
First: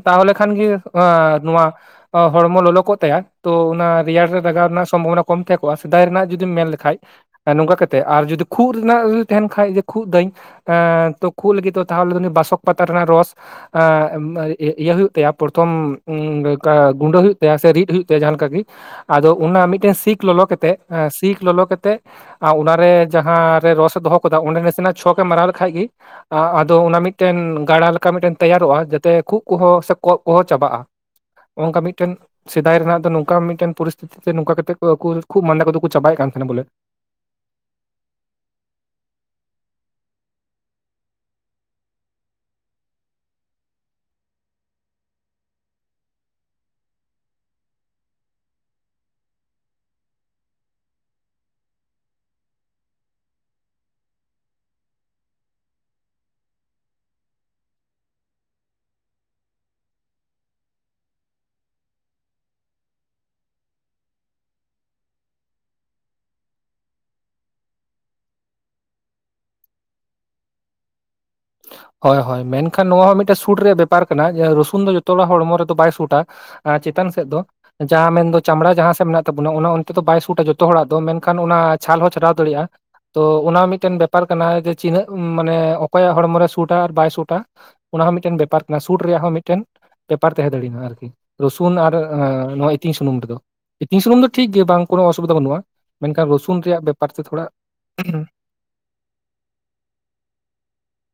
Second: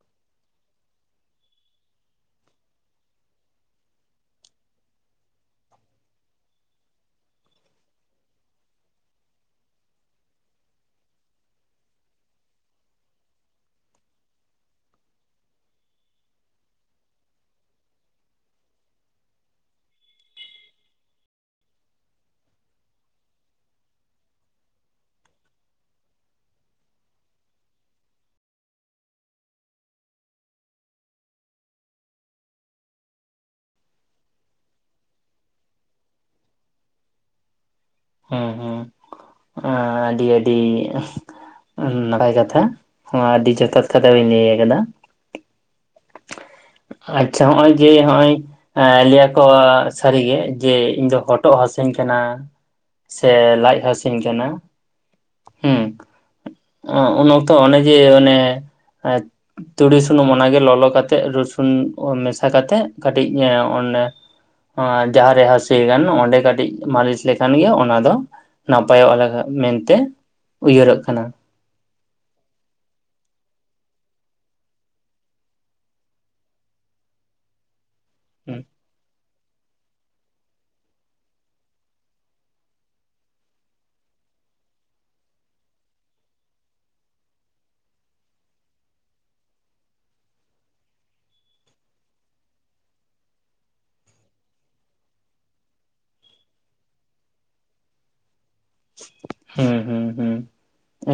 ᱛᱟᱦᱚᱞᱮ ᱠᱷᱟᱱ ᱜᱮ ᱟᱸ-ᱱᱚᱣᱟ ᱦᱚᱲᱢᱚ ᱞᱚᱞᱚ ᱠᱚᱜ ᱛᱟᱭᱟ ᱛᱚ ᱚᱱᱟ ᱨᱮᱭᱟᱲ ᱨᱮ ᱞᱟᱜᱟᱣ ᱨᱮᱱᱟᱜ ᱥᱚᱢᱵᱷᱚᱵᱚᱱᱟ ᱠᱚᱢ ᱛᱮᱦᱮᱸᱠᱚᱜᱼᱟ, ᱥᱮᱫᱟᱭ ᱨᱮᱱᱟᱜ ᱡᱩᱫᱤᱢ ᱢᱮᱱ ᱞᱮ ᱠᱷᱟᱱ ᱱᱚᱝᱠᱟ ᱠᱟᱛᱮ ᱟᱨ ᱡᱩᱫᱤ ᱠᱷᱩᱜ ᱨᱮᱱᱟᱜ ᱩᱫᱤ ᱛᱟᱦᱮᱱ ᱠᱷᱟᱡ ᱡᱮ ᱠᱷᱩᱜ ᱫᱟᱹᱧ ᱮᱸ ᱛᱚ ᱠᱷᱩᱜ ᱞᱤᱜᱤ ᱛᱚ ᱛᱟᱦᱚᱞᱮ ᱫᱚ ᱩᱱᱤ ᱟᱥᱚᱠ ᱯᱟᱛᱟ ᱨᱮᱱᱟᱜ ᱨᱚᱥ ᱮᱸᱜ ᱤᱭᱟᱹ-ᱤᱭᱟᱹ ᱦᱩᱭᱩᱜ ᱛᱟᱭᱟ ᱯᱨᱚᱛᱷᱚᱢ ᱩᱢ ᱞᱮᱠᱟ ᱜᱩᱸᱰᱟᱹ ᱦᱩᱭᱩᱜ ᱛᱟᱭᱟ ᱥᱮ ᱨᱤᱫ ᱦᱩᱭᱩᱜ ᱛᱟᱭᱟ ᱡᱟᱦᱟᱸ ᱞᱮᱠᱟ ᱜᱤ ᱾ ᱟᱫᱚ ᱚᱱᱟ ᱢᱤᱫᱴᱮᱱ ᱥᱤᱠ ᱞᱚᱞᱚ ᱠᱮᱛᱮᱜ ᱥᱤᱠ ᱞᱚᱞᱚ ᱠᱮᱛᱮᱜ ᱟ ᱚᱱᱟᱨᱮ ᱡᱟᱦᱟᱸ ᱨᱮ ᱨᱚᱥ ᱮ ᱫᱚᱦᱚ ᱠᱟᱫᱟ ᱚᱸᱰᱮ ᱱᱟᱥᱮᱱᱟᱜ ᱪᱷᱚᱠ ᱮ ᱢᱟᱨᱟᱣ ᱞᱮᱠᱷᱟᱡ ᱜᱤ ᱟ-ᱟᱫᱚ ᱚᱱᱟ ᱢᱤᱫᱴᱮᱱ ᱜᱟᱲᱟ ᱞᱮᱠᱟ ᱢᱤᱫᱴᱮᱱ ᱛᱮᱭᱟᱨᱚᱜᱼᱟ, ᱡᱟᱛᱮ ᱠᱷᱩᱜᱽ ᱠᱚᱦᱚᱸ ᱥᱮ ᱠᱚᱸᱜ ᱠᱚᱦᱚᱸ ᱪᱟᱵᱟᱜᱼᱟ ᱾ ᱚᱝᱠᱟ ᱢᱤᱫᱴᱮᱱ ᱥᱮᱫᱟᱭ ᱨᱮᱱᱟᱜ ᱫᱚ ᱱᱚᱝᱠᱟ ᱢᱤᱫᱴᱮᱱ ᱯᱚᱨᱤᱥᱛᱤᱛᱤ ᱛᱮ ᱱᱚᱝᱠᱟ ᱠᱟᱛᱮᱜ ᱠᱚ ᱟᱠᱩ ᱠᱷᱩᱜᱽ ᱢᱟᱸᱫᱟ ᱠᱚᱫᱚ ᱠᱚ ᱪᱟᱵᱟᱭᱮᱜ ᱠᱟᱱ ᱛᱟᱦᱮᱸ ᱱᱟ ᱵᱚᱞᱮ ᱾ ᱦᱚᱸ-ᱦᱚᱸ ᱮᱸ ᱟᱹᱰᱤ-ᱟᱹᱰᱤ ᱩᱢ ᱵᱟᱲᱟᱭ ᱠᱟᱛᱷᱟ ᱦᱚᱸ ᱟᱹᱰᱤ ᱡᱚᱛᱷᱟᱛ ᱠᱟᱛᱷᱟ ᱵᱮᱱ ᱞᱟᱹᱭ ᱟᱠᱟᱫᱟ ᱾ ᱟᱪᱪᱷᱟ ᱦᱚᱜᱼᱚᱭ ᱡᱮ ᱦᱚᱜᱼᱚᱭ ᱮᱸ ᱞᱟᱹᱭ ᱟᱠᱚ ᱥᱟᱹᱨᱤᱜᱮ ᱡᱮ, ᱤᱧ ᱫᱚ ᱦᱚᱴᱚᱜ ᱦᱟᱥᱩᱧ ᱠᱟᱱᱟ ᱾ ᱥᱮ ᱞᱟᱡ ᱦᱟᱹᱥᱩᱧ ᱠᱟᱱᱟ, ᱦᱩᱸ ᱾ ᱚᱸ-ᱚᱱᱮ ᱛᱚ ᱚᱱᱮ ᱡᱮ ᱚᱱᱮ ᱮ ᱛᱩᱲᱤ ᱥᱩᱱᱩᱢ ᱚᱱᱟᱜᱮ ᱞᱚᱞᱚ ᱠᱟᱛᱮᱜ ᱨᱚᱥᱩᱱ ᱚ-ᱢᱮᱥᱟ ᱠᱟᱛᱮᱜ ᱠᱟᱹᱴᱤᱡ ᱮᱸ ᱚᱱᱮ ᱚᱸ ᱡᱟᱦᱟᱸ ᱨᱮ ᱦᱟᱹᱥᱩᱭᱮ ᱠᱟᱱ ᱚᱸᱰᱮ ᱠᱟᱹᱴᱤᱡ ᱢᱟᱹᱞᱤᱥ ᱞᱮᱠᱷᱟᱱ ᱜᱮ ᱚᱱᱟ ᱫᱚ ᱱᱟᱯᱟᱭᱼᱚᱜ ᱞᱟᱜᱟᱜ ᱢᱮᱱᱛᱮ ᱩᱭᱦᱟᱹᱨᱼᱚᱜ ᱠᱟᱱᱟ ᱾ ᱦᱳᱭ-ᱦᱳᱭ, ᱢᱮᱱᱠᱷᱟᱱ ᱱᱚᱣᱟ ᱦᱚᱸ ᱢᱤᱫᱴᱮ ᱥᱩᱴ ᱨᱮᱭᱟᱜ ᱵᱮᱯᱟᱨ ᱠᱟᱱᱟ ᱡᱮ ᱨᱩᱥᱩᱱ ᱫᱚ ᱡᱚᱛᱚ ᱦᱚᱲᱟᱜ ᱦᱚᱲᱢᱚ ᱨᱮᱫᱚ ᱵᱟᱭ ᱥᱩᱴᱼᱟ ᱾ ᱪᱮᱛᱟᱱ ᱥᱮᱫ ᱫᱚ ᱡᱟᱦᱟᱸ ᱢᱮᱱ ᱫᱚ ᱪᱟᱢᱲᱟ ᱡᱟᱦᱟᱸ ᱥᱮ ᱢᱮᱱᱟᱜ ᱛᱚᱵᱚᱱᱟ ᱚᱱᱟ ᱚᱱᱛᱮ ᱫᱚ ᱵᱟᱭ ᱥᱩᱴᱟ ᱡᱚᱛᱚ ᱦᱚᱲᱟᱜ ᱫᱚ ᱢᱮᱱᱠᱷᱟᱱ ᱚᱱᱟ ᱪᱷᱟᱞ ᱦᱚᱸ ᱪᱷᱟᱰᱟᱣ ᱫᱟᱲᱮᱼᱟ ᱾ ᱛᱚ ᱚᱱᱟ ᱢᱤᱫᱴᱮᱱ ᱵᱮᱯᱟᱨ ᱠᱟᱱᱟ ᱡᱮ ᱪᱤᱱᱟᱹᱜ ᱢᱟᱱᱮ ᱚᱠᱚᱭᱟ ᱦᱚᱲᱢᱚ ᱨᱮ ᱥᱩᱴᱼᱟ ᱟᱨ ᱵᱟᱭ ᱥᱩᱴᱼᱟ ᱾ ᱚᱱᱟ ᱦᱚᱸ ᱢᱤᱫᱴᱮᱱ ᱵᱮᱯᱟᱨ ᱠᱟᱱᱟ ᱥᱩᱴ ᱨᱮᱭᱟᱜ ᱦᱚᱸ ᱢᱤᱫᱴᱮᱱ ᱵᱮᱯᱟᱨ ᱛᱟᱦᱮᱸ ᱫᱟᱲᱤᱧᱟ ᱟᱨᱠᱤ ᱾ ᱨᱚᱥᱩᱱ ᱟᱨ ᱮᱸ ᱱᱚᱣᱟ ᱤᱛᱤᱝ ᱥᱩᱱᱩᱢ ᱨᱮᱫᱚ ᱯᱷᱤᱛᱝ ᱥᱩᱱᱩᱢ ᱫᱚ ᱴᱷᱤᱠ ᱜᱤ ᱵᱟᱝ ᱠᱳᱱᱳ ᱚᱥᱩᱵᱤᱫᱷᱟ ᱵᱟᱹᱱᱩᱜᱼᱟ ᱢᱮᱱᱠᱷᱟᱱ ᱨᱚᱥᱩᱱ ᱨᱮᱭᱟᱜ ᱵᱮᱯᱟᱨ ᱛᱮ ᱛᱷᱚᱲᱟ ᱦᱩᱸ ᱦᱩᱸ ᱦᱩᱸ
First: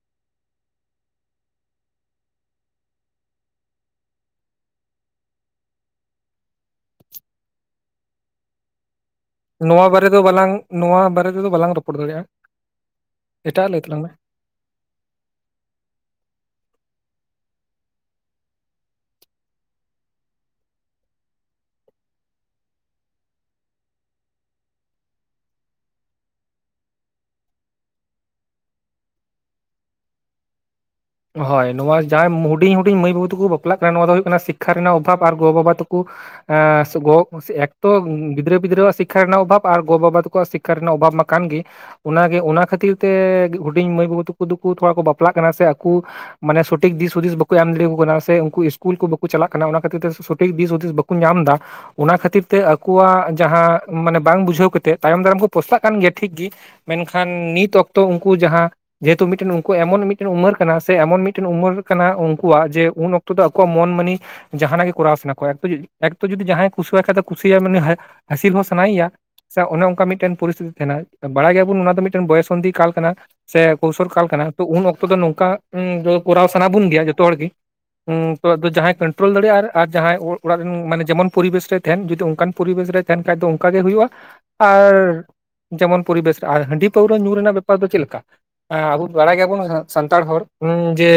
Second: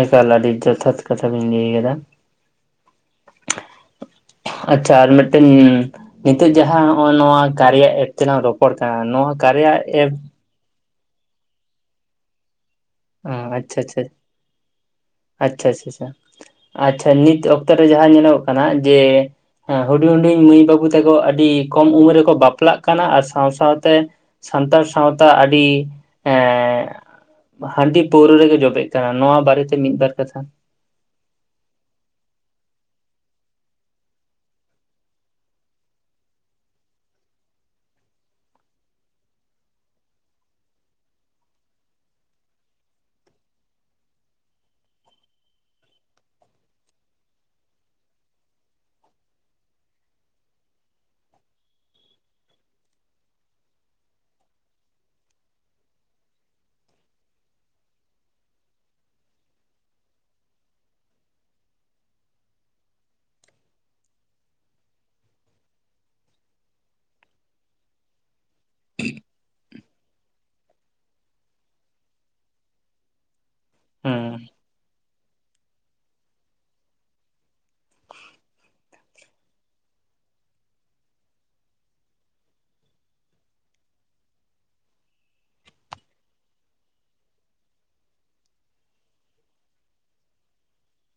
ᱮᱠᱟᱞ ᱟᱹᱰᱤ ᱡᱚᱛᱷᱟᱛ ᱠᱟᱛᱷᱟ ᱵᱤᱱ ᱞᱟᱹᱭ ᱠᱟᱫᱟ ᱟᱪᱪᱷᱟ ᱟᱨ ᱢᱤᱫᱴᱮᱱ ᱱᱤᱛᱚᱜ ᱡᱟᱦᱟᱸ ᱱᱚᱜᱼᱚᱭ ᱱᱚᱣᱟ ᱠᱟᱨᱮᱭᱟ ᱮᱯ ᱛᱮᱞᱟᱟᱝ ᱨᱚᱯᱚᱲ ᱠᱟᱱᱟ ᱱᱚᱣᱟ ᱠᱟᱨᱭᱟ ᱱᱚᱣᱟ ᱵᱟᱨᱮ ᱮᱯ ᱫᱚ ᱵᱟᱞᱟᱝ ᱱᱚᱣᱟ ᱵᱟᱨᱮ ᱛᱮᱫᱚ ᱵᱟᱞᱟᱝ ᱨᱚᱯᱚᱲ ᱫᱟᱲᱮᱭᱟᱜᱼᱟ ᱚ ᱮᱴᱟᱜ ᱞᱟᱹᱭ ᱟᱪᱷᱟ ᱛᱟᱞᱟᱝ ᱢᱮ ᱟᱪᱷᱟᱷᱟ ᱟᱪᱪᱷᱟ ᱟᱪᱪᱷᱟ ᱪᱷᱟ ᱟᱪᱪᱷᱟ ᱱᱤᱛ ᱚᱠᱛᱚᱮ ᱡᱟᱦᱟᱸ ᱧᱮᱞᱚᱜ ᱠᱟᱱᱟ ᱡᱮ ᱦᱮᱸ ᱦᱩᱰᱤᱧ ᱦᱩᱰᱤᱧ ᱢᱟᱹᱭ-ᱵᱟᱹᱵᱩ ᱛᱟᱠᱚ ᱟᱹᱰᱤ ᱠᱚᱢ ᱩᱢᱮᱨ ᱨᱮᱠᱚ ᱵᱟᱯᱞᱟᱜ ᱠᱟᱱᱟ ᱟᱨ ᱥᱟᱶ-ᱥᱟᱶᱛᱮ ᱥᱟᱱᱛᱟᱲ ᱥᱟᱶᱛᱟ ᱟᱹᱰᱤ ᱮᱸ ᱦᱟᱺᱰᱤ ᱯᱟᱹᱣᱨᱟᱹ ᱨᱮᱜᱮ ᱡᱚᱵᱮᱜ ᱠᱟᱱᱟ ᱱᱚᱣᱟ ᱵᱟᱨᱮ ᱛᱮ ᱢᱤᱫ-ᱵᱟᱨ ᱠᱟᱛᱷᱟ ᱦᱳᱭ, ᱱᱚᱣᱟ ᱡᱟᱦᱟᱸᱭ ᱦᱩᱰᱤᱧ ᱦᱩᱰᱤᱧ ᱢᱟᱹᱭ-ᱵᱟᱹᱵᱩ ᱛᱩᱠᱩ ᱵᱟᱯᱞᱟᱜ ᱠᱟᱱᱟ, ᱱᱚᱣᱟ ᱫᱚ ᱦᱩᱭᱩᱜᱳᱭ ᱠᱟᱱᱟ ᱥᱤᱠᱷᱟ ᱨᱮᱱᱟᱜ ᱚᱵᱷᱟᱵᱽ ᱟᱨ ᱜᱚ-ᱵᱟᱵᱟ ᱛᱟᱠᱩ ᱟ ᱥᱮ ᱜᱚ ᱥᱮ ᱮᱠᱛᱚ ᱜᱤᱫᱽᱨᱟᱹ ᱯᱤᱫᱽᱨᱟᱹᱣᱟᱜ ᱥᱤᱠᱷᱟ ᱨᱮᱱᱟᱜ ᱚᱵᱷᱟᱵ ᱟᱨ ᱜᱚ ᱵᱟᱵᱟ ᱛᱟᱠᱚᱣᱟᱜ ᱥᱤᱠᱠᱷᱟ ᱨᱮᱱᱟᱜ ᱚᱵᱷᱟᱵ ᱢᱟ ᱠᱟᱱᱟᱱ ᱜᱤ ᱾ ᱚᱱᱟ ᱜᱮ ᱚᱱᱟ ᱠᱷᱟᱹᱛᱤᱨ ᱛᱮ ᱦᱩᱰᱤᱧ ᱢᱟᱹᱭ-ᱵᱟᱹᱵᱩ ᱛᱟᱠᱩ ᱫᱩᱠᱩ ᱱᱚᱣᱟ ᱠᱩ ᱵᱟᱯᱞᱟᱜ ᱠᱟᱱᱟ ᱥᱮ ᱟᱠᱩ ᱢᱟᱱᱮ ᱥᱚᱴᱷᱤᱠ ᱫᱤᱥ ᱦᱩᱫᱤᱥ ᱵᱟᱠᱚ ᱮᱢ ᱫᱟᱲᱮᱠᱚ ᱠᱟᱱᱟ ᱥᱮ ᱩᱱᱠᱩ ᱤᱥᱠᱩᱞ ᱠᱚ ᱵᱟᱠᱚ ᱪᱟᱞᱟᱜ ᱠᱟᱱᱟ ᱚᱱᱟ ᱠᱷᱟᱹᱛᱤᱨ ᱛᱮ ᱥᱚᱴᱷᱤᱠ ᱫᱤᱥ ᱦᱩᱫᱤᱥ ᱵᱟᱠᱚ ᱧᱟᱢ ᱮᱫᱟ ᱚᱱᱟ ᱠᱷᱟᱹᱛᱤᱨ ᱛᱮ ᱟᱠᱚᱣᱟᱜ ᱡᱟᱦᱟᱸ ᱢᱟᱱᱮ ᱵᱟᱝ ᱵᱩᱡᱷᱟᱹᱣ ᱠᱟᱛᱮᱫ ᱛᱟᱭᱚᱢ ᱫᱟᱨᱟᱢ ᱠᱚ ᱯᱚᱥᱛᱟᱜ ᱠᱟᱱ ᱜᱮᱭᱟ ᱴᱷᱤᱠ ᱜᱤ ᱢᱮᱱᱠᱷᱟᱱ ᱱᱤᱛ ᱚᱠᱛᱚ ᱩᱱᱠᱩ ᱡᱟᱦᱟᱸ ᱡᱮᱦᱮᱛᱩ ᱮᱢᱚᱱ ᱢᱤᱫᱴᱮᱱ ᱩᱱᱠᱩ ᱮᱢᱚᱱ ᱢᱤᱫᱴᱮᱱ ᱩᱢᱟᱹᱨ ᱠᱟᱱᱟ ᱥᱮ ᱮᱢᱚᱱ ᱢᱤᱫᱴᱮᱱ ᱩᱢᱮᱨ ᱠᱟᱱᱟ ᱩᱱᱠᱩᱣᱟᱜ ᱡᱮ ᱩᱱ ᱚᱠᱛᱚ ᱫᱚ ᱟᱠᱚᱣᱟᱜ ᱢᱚᱱ ᱢᱟᱹᱱᱤ ᱡᱟᱦᱟᱱᱟᱜ ᱜᱮ ᱠᱚᱨᱟᱣ ᱥᱟᱱᱟ ᱠᱚᱣᱟ ᱮ ᱮᱠᱛᱚ ᱡᱩᱫᱤ ᱡᱟᱦᱟᱸᱭ ᱠᱩᱥᱤᱣᱟᱜ ᱠᱷᱟᱡ ᱫᱚ ᱠᱩᱥᱤᱭᱟᱭ ᱩᱱᱤᱟᱱ ᱦᱟᱹᱥᱤᱞ ᱦᱚᱸ ᱥᱟᱱᱟᱭᱮᱭᱟ ᱥᱮ ᱚᱱᱮ ᱚᱱᱠᱟ ᱢᱤᱫᱴᱮᱱ ᱯᱚᱨᱤᱥᱛᱷᱤᱛᱤ ᱛᱟᱦᱮᱱᱟ ᱵᱟᱲᱟᱭ ᱜᱮᱭᱟᱵᱚᱱ ᱚᱱᱟ ᱫᱚ ᱢᱤᱫᱴᱮᱱ ᱵᱚᱭᱚᱥᱚᱱᱫᱷᱤ ᱠᱟᱞ ᱠᱟᱱᱟ ᱥᱮ ᱠᱳᱣᱥᱚᱞ ᱦᱩᱸ ᱠᱟᱞ ᱠᱟᱱᱟ ᱛᱚ ᱩᱱ ᱚᱠᱛᱚ ᱫᱚ ᱱᱚᱝᱠᱟ ᱠᱚᱨᱟᱣ ᱥᱟᱱᱟ ᱵᱚᱱ ᱜᱮᱭᱟ ᱡᱚᱛᱚ ᱦᱚᱲ ᱜᱤ ᱚ ᱡᱟᱦᱟᱸᱭ ᱠᱚᱱᱴᱨᱳᱞ ᱫᱟᱲᱮᱭᱟᱜᱼᱟ ᱟᱨ ᱡᱟᱦᱟᱸᱭ ᱚᱲᱟᱜ ᱨᱮᱱ ᱢᱟᱱᱮ ᱡᱮᱢᱚᱱ ᱯᱚᱨᱤᱵᱮᱥ ᱨᱮᱭ ᱛᱟᱦᱮᱱ ᱡᱩᱫᱤ ᱚᱱᱠᱟᱱ ᱯᱚᱨᱤᱵᱮᱥ ᱨᱮ ᱛᱟᱦᱮᱱ ᱠᱷᱟᱡ ᱫᱚ ᱚᱱᱠᱟᱟᱜ ᱜᱮ ᱦᱩᱭᱩᱜᱼᱟ ᱟᱨ ᱡᱮᱢᱚᱱ ᱯᱚᱨᱤᱵᱮᱥ ᱟᱨ ᱦᱟᱺᱰᱤ ᱯᱟᱹᱣᱨᱟᱹ ᱧᱩ ᱨᱮᱱᱟᱜ ᱵᱮᱯᱟᱨ ᱫᱚ ᱪᱮᱫ ᱞᱮᱠᱟ ᱟᱵᱚ ᱵᱟᱲᱟᱭ ᱜᱮᱭᱟᱵᱚᱱ ᱥᱟ ᱛᱟᱲ ᱦᱚᱲ ᱩ ᱡᱮ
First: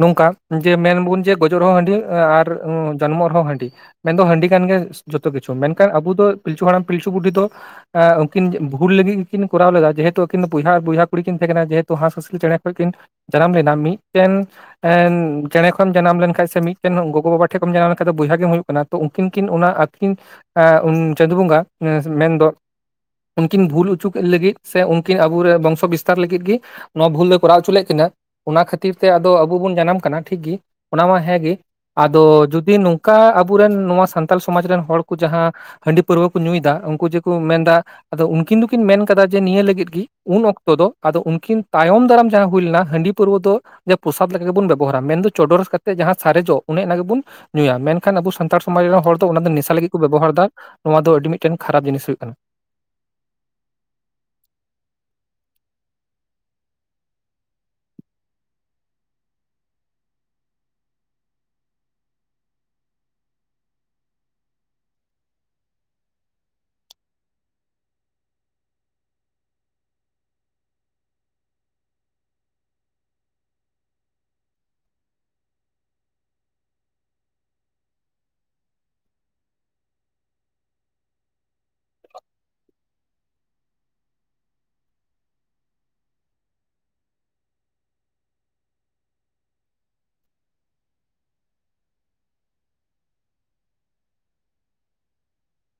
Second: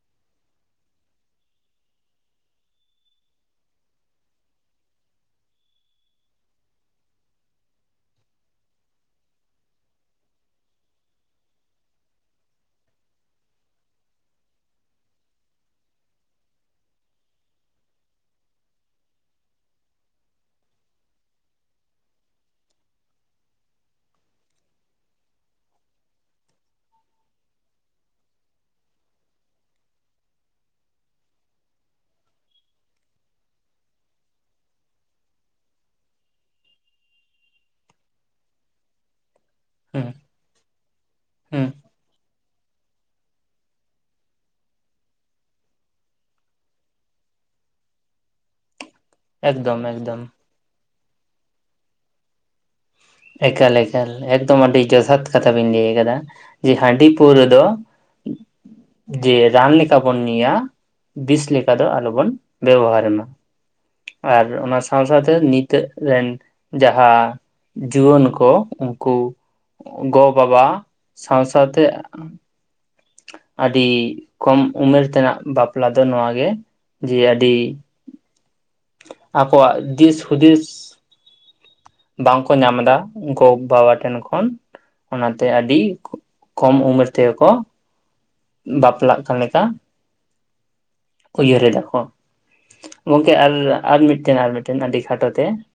ᱱᱚᱝᱠᱟ ᱡᱮ ᱢᱮᱱᱵᱚᱱ ᱡᱮ ᱜᱚᱡᱚᱜ ᱨᱮᱦᱚᱸ ᱦᱟᱺᱰᱤ ᱟᱨ ᱡᱚᱱᱢᱚᱜ ᱨᱮᱦᱚᱸ ᱦᱟᱺᱰᱤ ᱢᱮᱱᱫᱚ ᱦᱟᱺᱰᱤ ᱠᱟᱱ ᱜᱮᱭᱟ ᱡᱚᱛᱚ ᱠᱤᱪᱷᱩ ᱢᱮᱱᱠᱷᱟᱱ ᱟᱵᱚ ᱫᱚ ᱯᱤᱞᱪᱩ ᱦᱟᱲᱟᱢ ᱯᱤᱞᱪᱩ ᱵᱩᱰᱷᱤ ᱫᱚ ᱩᱱᱠᱤᱱ ᱵᱷᱩᱞ ᱞᱟᱹᱜᱤᱜ ᱜᱮᱠᱤᱱ ᱠᱚᱨᱟᱣ ᱞᱮᱫᱟ ᱡᱮᱦᱮᱛᱩ ᱟᱹᱠᱤᱱ ᱫᱚ ᱵᱚᱭᱦᱟ ᱟᱨ ᱵᱚᱭᱦᱟ ᱠᱩᱤ ᱠᱤᱱ ᱛᱟᱦᱮᱸ ᱠᱟᱱᱟ ᱡᱮᱦᱮᱛᱩ ᱦᱟᱸᱥ ᱦᱟᱹᱥᱤᱞ ᱪᱮᱬᱮ ᱠᱷᱚᱡ ᱠᱤᱱ ᱡᱟᱱᱟᱢ ᱞᱮᱱᱟ ᱢᱤᱫᱴᱮᱱ ᱪᱮᱲᱮ ᱠᱷᱚᱱ ᱡᱟᱱᱟᱢ ᱞᱮᱱᱠᱟᱡ ᱥᱮ ᱢᱤᱫᱴᱮᱱ ᱜᱚᱜᱚ ᱵᱟᱵᱟ ᱴᱷᱮᱱ ᱠᱷᱚᱱᱮᱢ ᱡᱟᱱᱟᱢ ᱞᱮᱱᱠᱷᱟᱱ ᱫᱚ ᱵᱚᱭᱦᱟ ᱜᱮᱢ ᱦᱩᱭᱩᱜ ᱠᱟᱱᱟ ᱛᱚ ᱩᱱᱠᱤᱱ ᱠᱤᱱ ᱚᱱᱟ ᱟᱹᱠᱤᱱ ᱪᱟᱸᱫᱳ ᱵᱚᱸᱜᱟ ᱢᱮᱱᱫᱚ ᱩᱱᱠᱤᱱ ᱵᱷᱩᱞ ᱚᱪᱩ ᱠᱤᱱ ᱞᱟᱹᱜᱤᱫ ᱥᱮ ᱩᱱᱠᱤᱱ ᱟᱵᱚᱨᱮ ᱵᱚᱝᱥᱚ ᱵᱤᱥᱛᱟᱨ ᱞᱟᱹᱜᱤᱫ ᱜᱤ ᱱᱚᱣᱟ ᱵᱷᱩᱞ ᱫᱚᱭ ᱠᱚᱨᱟᱣ ᱦᱚᱪᱚ ᱞᱮᱫ ᱠᱤᱱᱟᱹ ᱚᱱᱟ ᱠᱷᱟᱹᱛᱤᱨ ᱛᱮ ᱟᱫᱚ ᱟᱵᱚ ᱵᱚᱱ ᱡᱟᱱᱟᱢ ᱠᱟᱱᱟ ᱴᱷᱤᱠᱜᱮ ᱚᱱᱟ ᱢᱟ ᱦᱮᱸᱜᱮ ᱟᱫᱚ ᱡᱩᱫᱤ ᱱᱚᱝᱠᱟ ᱟᱵᱚᱨᱮᱱ ᱱᱚᱣᱟ ᱥᱟᱱᱛᱟᱞ ᱥᱚᱢᱟᱡᱽ ᱨᱮᱱ ᱦᱚᱲ ᱠᱚ ᱡᱟᱦᱟᱸ ᱦᱟᱺᱰᱤ ᱯᱟᱹᱨᱣᱟᱹ ᱠᱚ ᱧᱩᱭ ᱮᱫᱟ ᱩᱱᱠᱩ ᱡᱮᱠᱚ ᱢᱮᱱᱫᱟ ᱟᱫᱚ ᱩᱱᱠᱤᱱ ᱫᱚᱠᱤᱱ ᱢᱮᱱ ᱠᱟᱫᱟᱟ ᱡᱮ ᱱᱤᱭᱟᱹ ᱞᱟᱹᱜᱤᱫ ᱜᱮ ᱦᱩᱸ ᱩᱱ ᱚᱠᱛᱚ ᱫᱚ ᱟᱫᱚ ᱩᱱᱠᱤᱱ ᱦᱩᱸ ᱛᱟᱭᱚᱢ ᱫᱟᱨᱟᱢ ᱡᱟᱦᱟᱸ ᱦᱩᱭ ᱞᱮᱱᱟ ᱦᱟᱺᱰᱤ ᱯᱩᱨᱣᱟ. ᱹ ᱫᱚ ᱡᱮ ᱯᱨᱚᱥᱟᱫ ᱞᱮᱠᱟ ᱜᱮᱵᱚᱱ ᱵᱮᱵᱚᱦᱟᱨᱟ ᱢᱮᱱᱫᱚ ᱪᱚᱰᱚᱨ ᱠᱟᱛᱮᱜ ᱡᱟᱦᱟᱸ ᱥᱟᱨᱮᱡᱚᱜ ᱚᱱᱮ ᱚᱱᱟ ᱜᱮᱵᱚᱱ ᱧᱩᱭᱟ ᱢᱮᱱᱠᱷᱟᱱ ᱟᱵᱚ ᱥᱟᱱᱛᱟᱲ ᱥᱚᱢᱟᱡᱽ ᱨᱮᱱ ᱦᱚᱲ ᱛᱚ ᱚᱱᱟ ᱫᱚ ᱱᱮᱥᱟ ᱮᱠᱫᱚᱢ ᱞᱟᱹᱜᱤᱫ ᱠᱚ ᱮᱠᱫᱚᱢ ᱵᱮᱵᱚᱦᱟᱨᱮᱫᱟ ᱱᱚᱣᱟ ᱫᱚ ᱟᱹᱰᱤ ᱢᱤᱫᱴᱮᱱ ᱠᱷᱟᱨᱟᱯ ᱡᱤᱱᱤᱥ ᱦᱩᱭᱩᱜ ᱠᱟᱱᱟ ᱮᱠᱟᱞ ᱮᱠᱟᱞ ᱮᱠᱫᱚᱢ ᱟᱹᱰᱤ ᱡᱚᱛᱷᱟᱛ ᱠᱟᱛᱷᱟ ᱵᱮᱤᱱ ᱞᱟᱹᱭ ᱟᱠᱟᱫᱟ ᱡᱮ ᱦᱟᱺᱰᱤ ᱯᱟᱹᱣᱨᱟᱹ ᱫᱚ *inaudible* ᱡᱮ ᱨᱟᱱ ᱞᱮᱠᱟ ᱵᱚᱱ ᱧᱩᱭᱟ ᱵᱤᱥ ᱞᱮᱠᱟ ᱫᱚ ᱟᱞᱚᱵᱚᱱ ᱵᱮᱵᱚᱦᱟᱨ ᱢᱟ ᱟᱨ ᱚᱱᱟ ᱥᱟᱶ ᱥᱟᱶᱛᱮ ᱱᱤᱛᱚᱜ ᱨᱮᱱ ᱡᱟᱦᱟᱸ ᱡᱩᱣᱟᱹᱱ ᱠᱚ ᱩᱱᱠᱩ ᱜᱚ ᱵᱟᱵᱟ ᱥᱟᱶ ᱥᱟᱶᱛᱮ ᱟᱹᱰᱤ ᱠᱚᱢ ᱩᱢᱮᱨ ᱛᱮᱱᱟᱜ ᱵᱟᱯᱞᱟ ᱫᱚ ᱱᱚᱣᱟ ᱜᱮ ᱡᱮ ᱟᱹᱰᱤ ᱟᱠᱚᱣᱟᱜ ᱫᱤᱥ ᱦᱩᱫᱤᱥ ᱵᱟᱝᱠᱚ ᱧᱟᱢᱫᱟ ᱜᱚ ᱵᱟᱵᱟ ᱴᱷᱮᱱ ᱠᱷᱚᱱ ᱚᱱᱟᱛᱮ ᱟᱹᱰᱤ ᱠᱚᱢ ᱩᱢᱮᱨ ᱛᱮᱜᱮᱠᱚ ᱵᱟᱯᱞᱟᱜ ᱠᱟᱱ ᱞᱮᱠᱟ ᱩᱭᱦᱟᱹᱨᱮᱫᱟ ᱠᱚ ᱜᱚᱝᱠᱮ ᱟᱨ ᱟᱨ ᱢᱤᱫᱴᱮᱱ ᱟᱨ ᱢᱤᱫᱴᱮᱱ ᱟᱹᱰᱤ ᱠᱷᱟᱴᱚ ᱛᱮ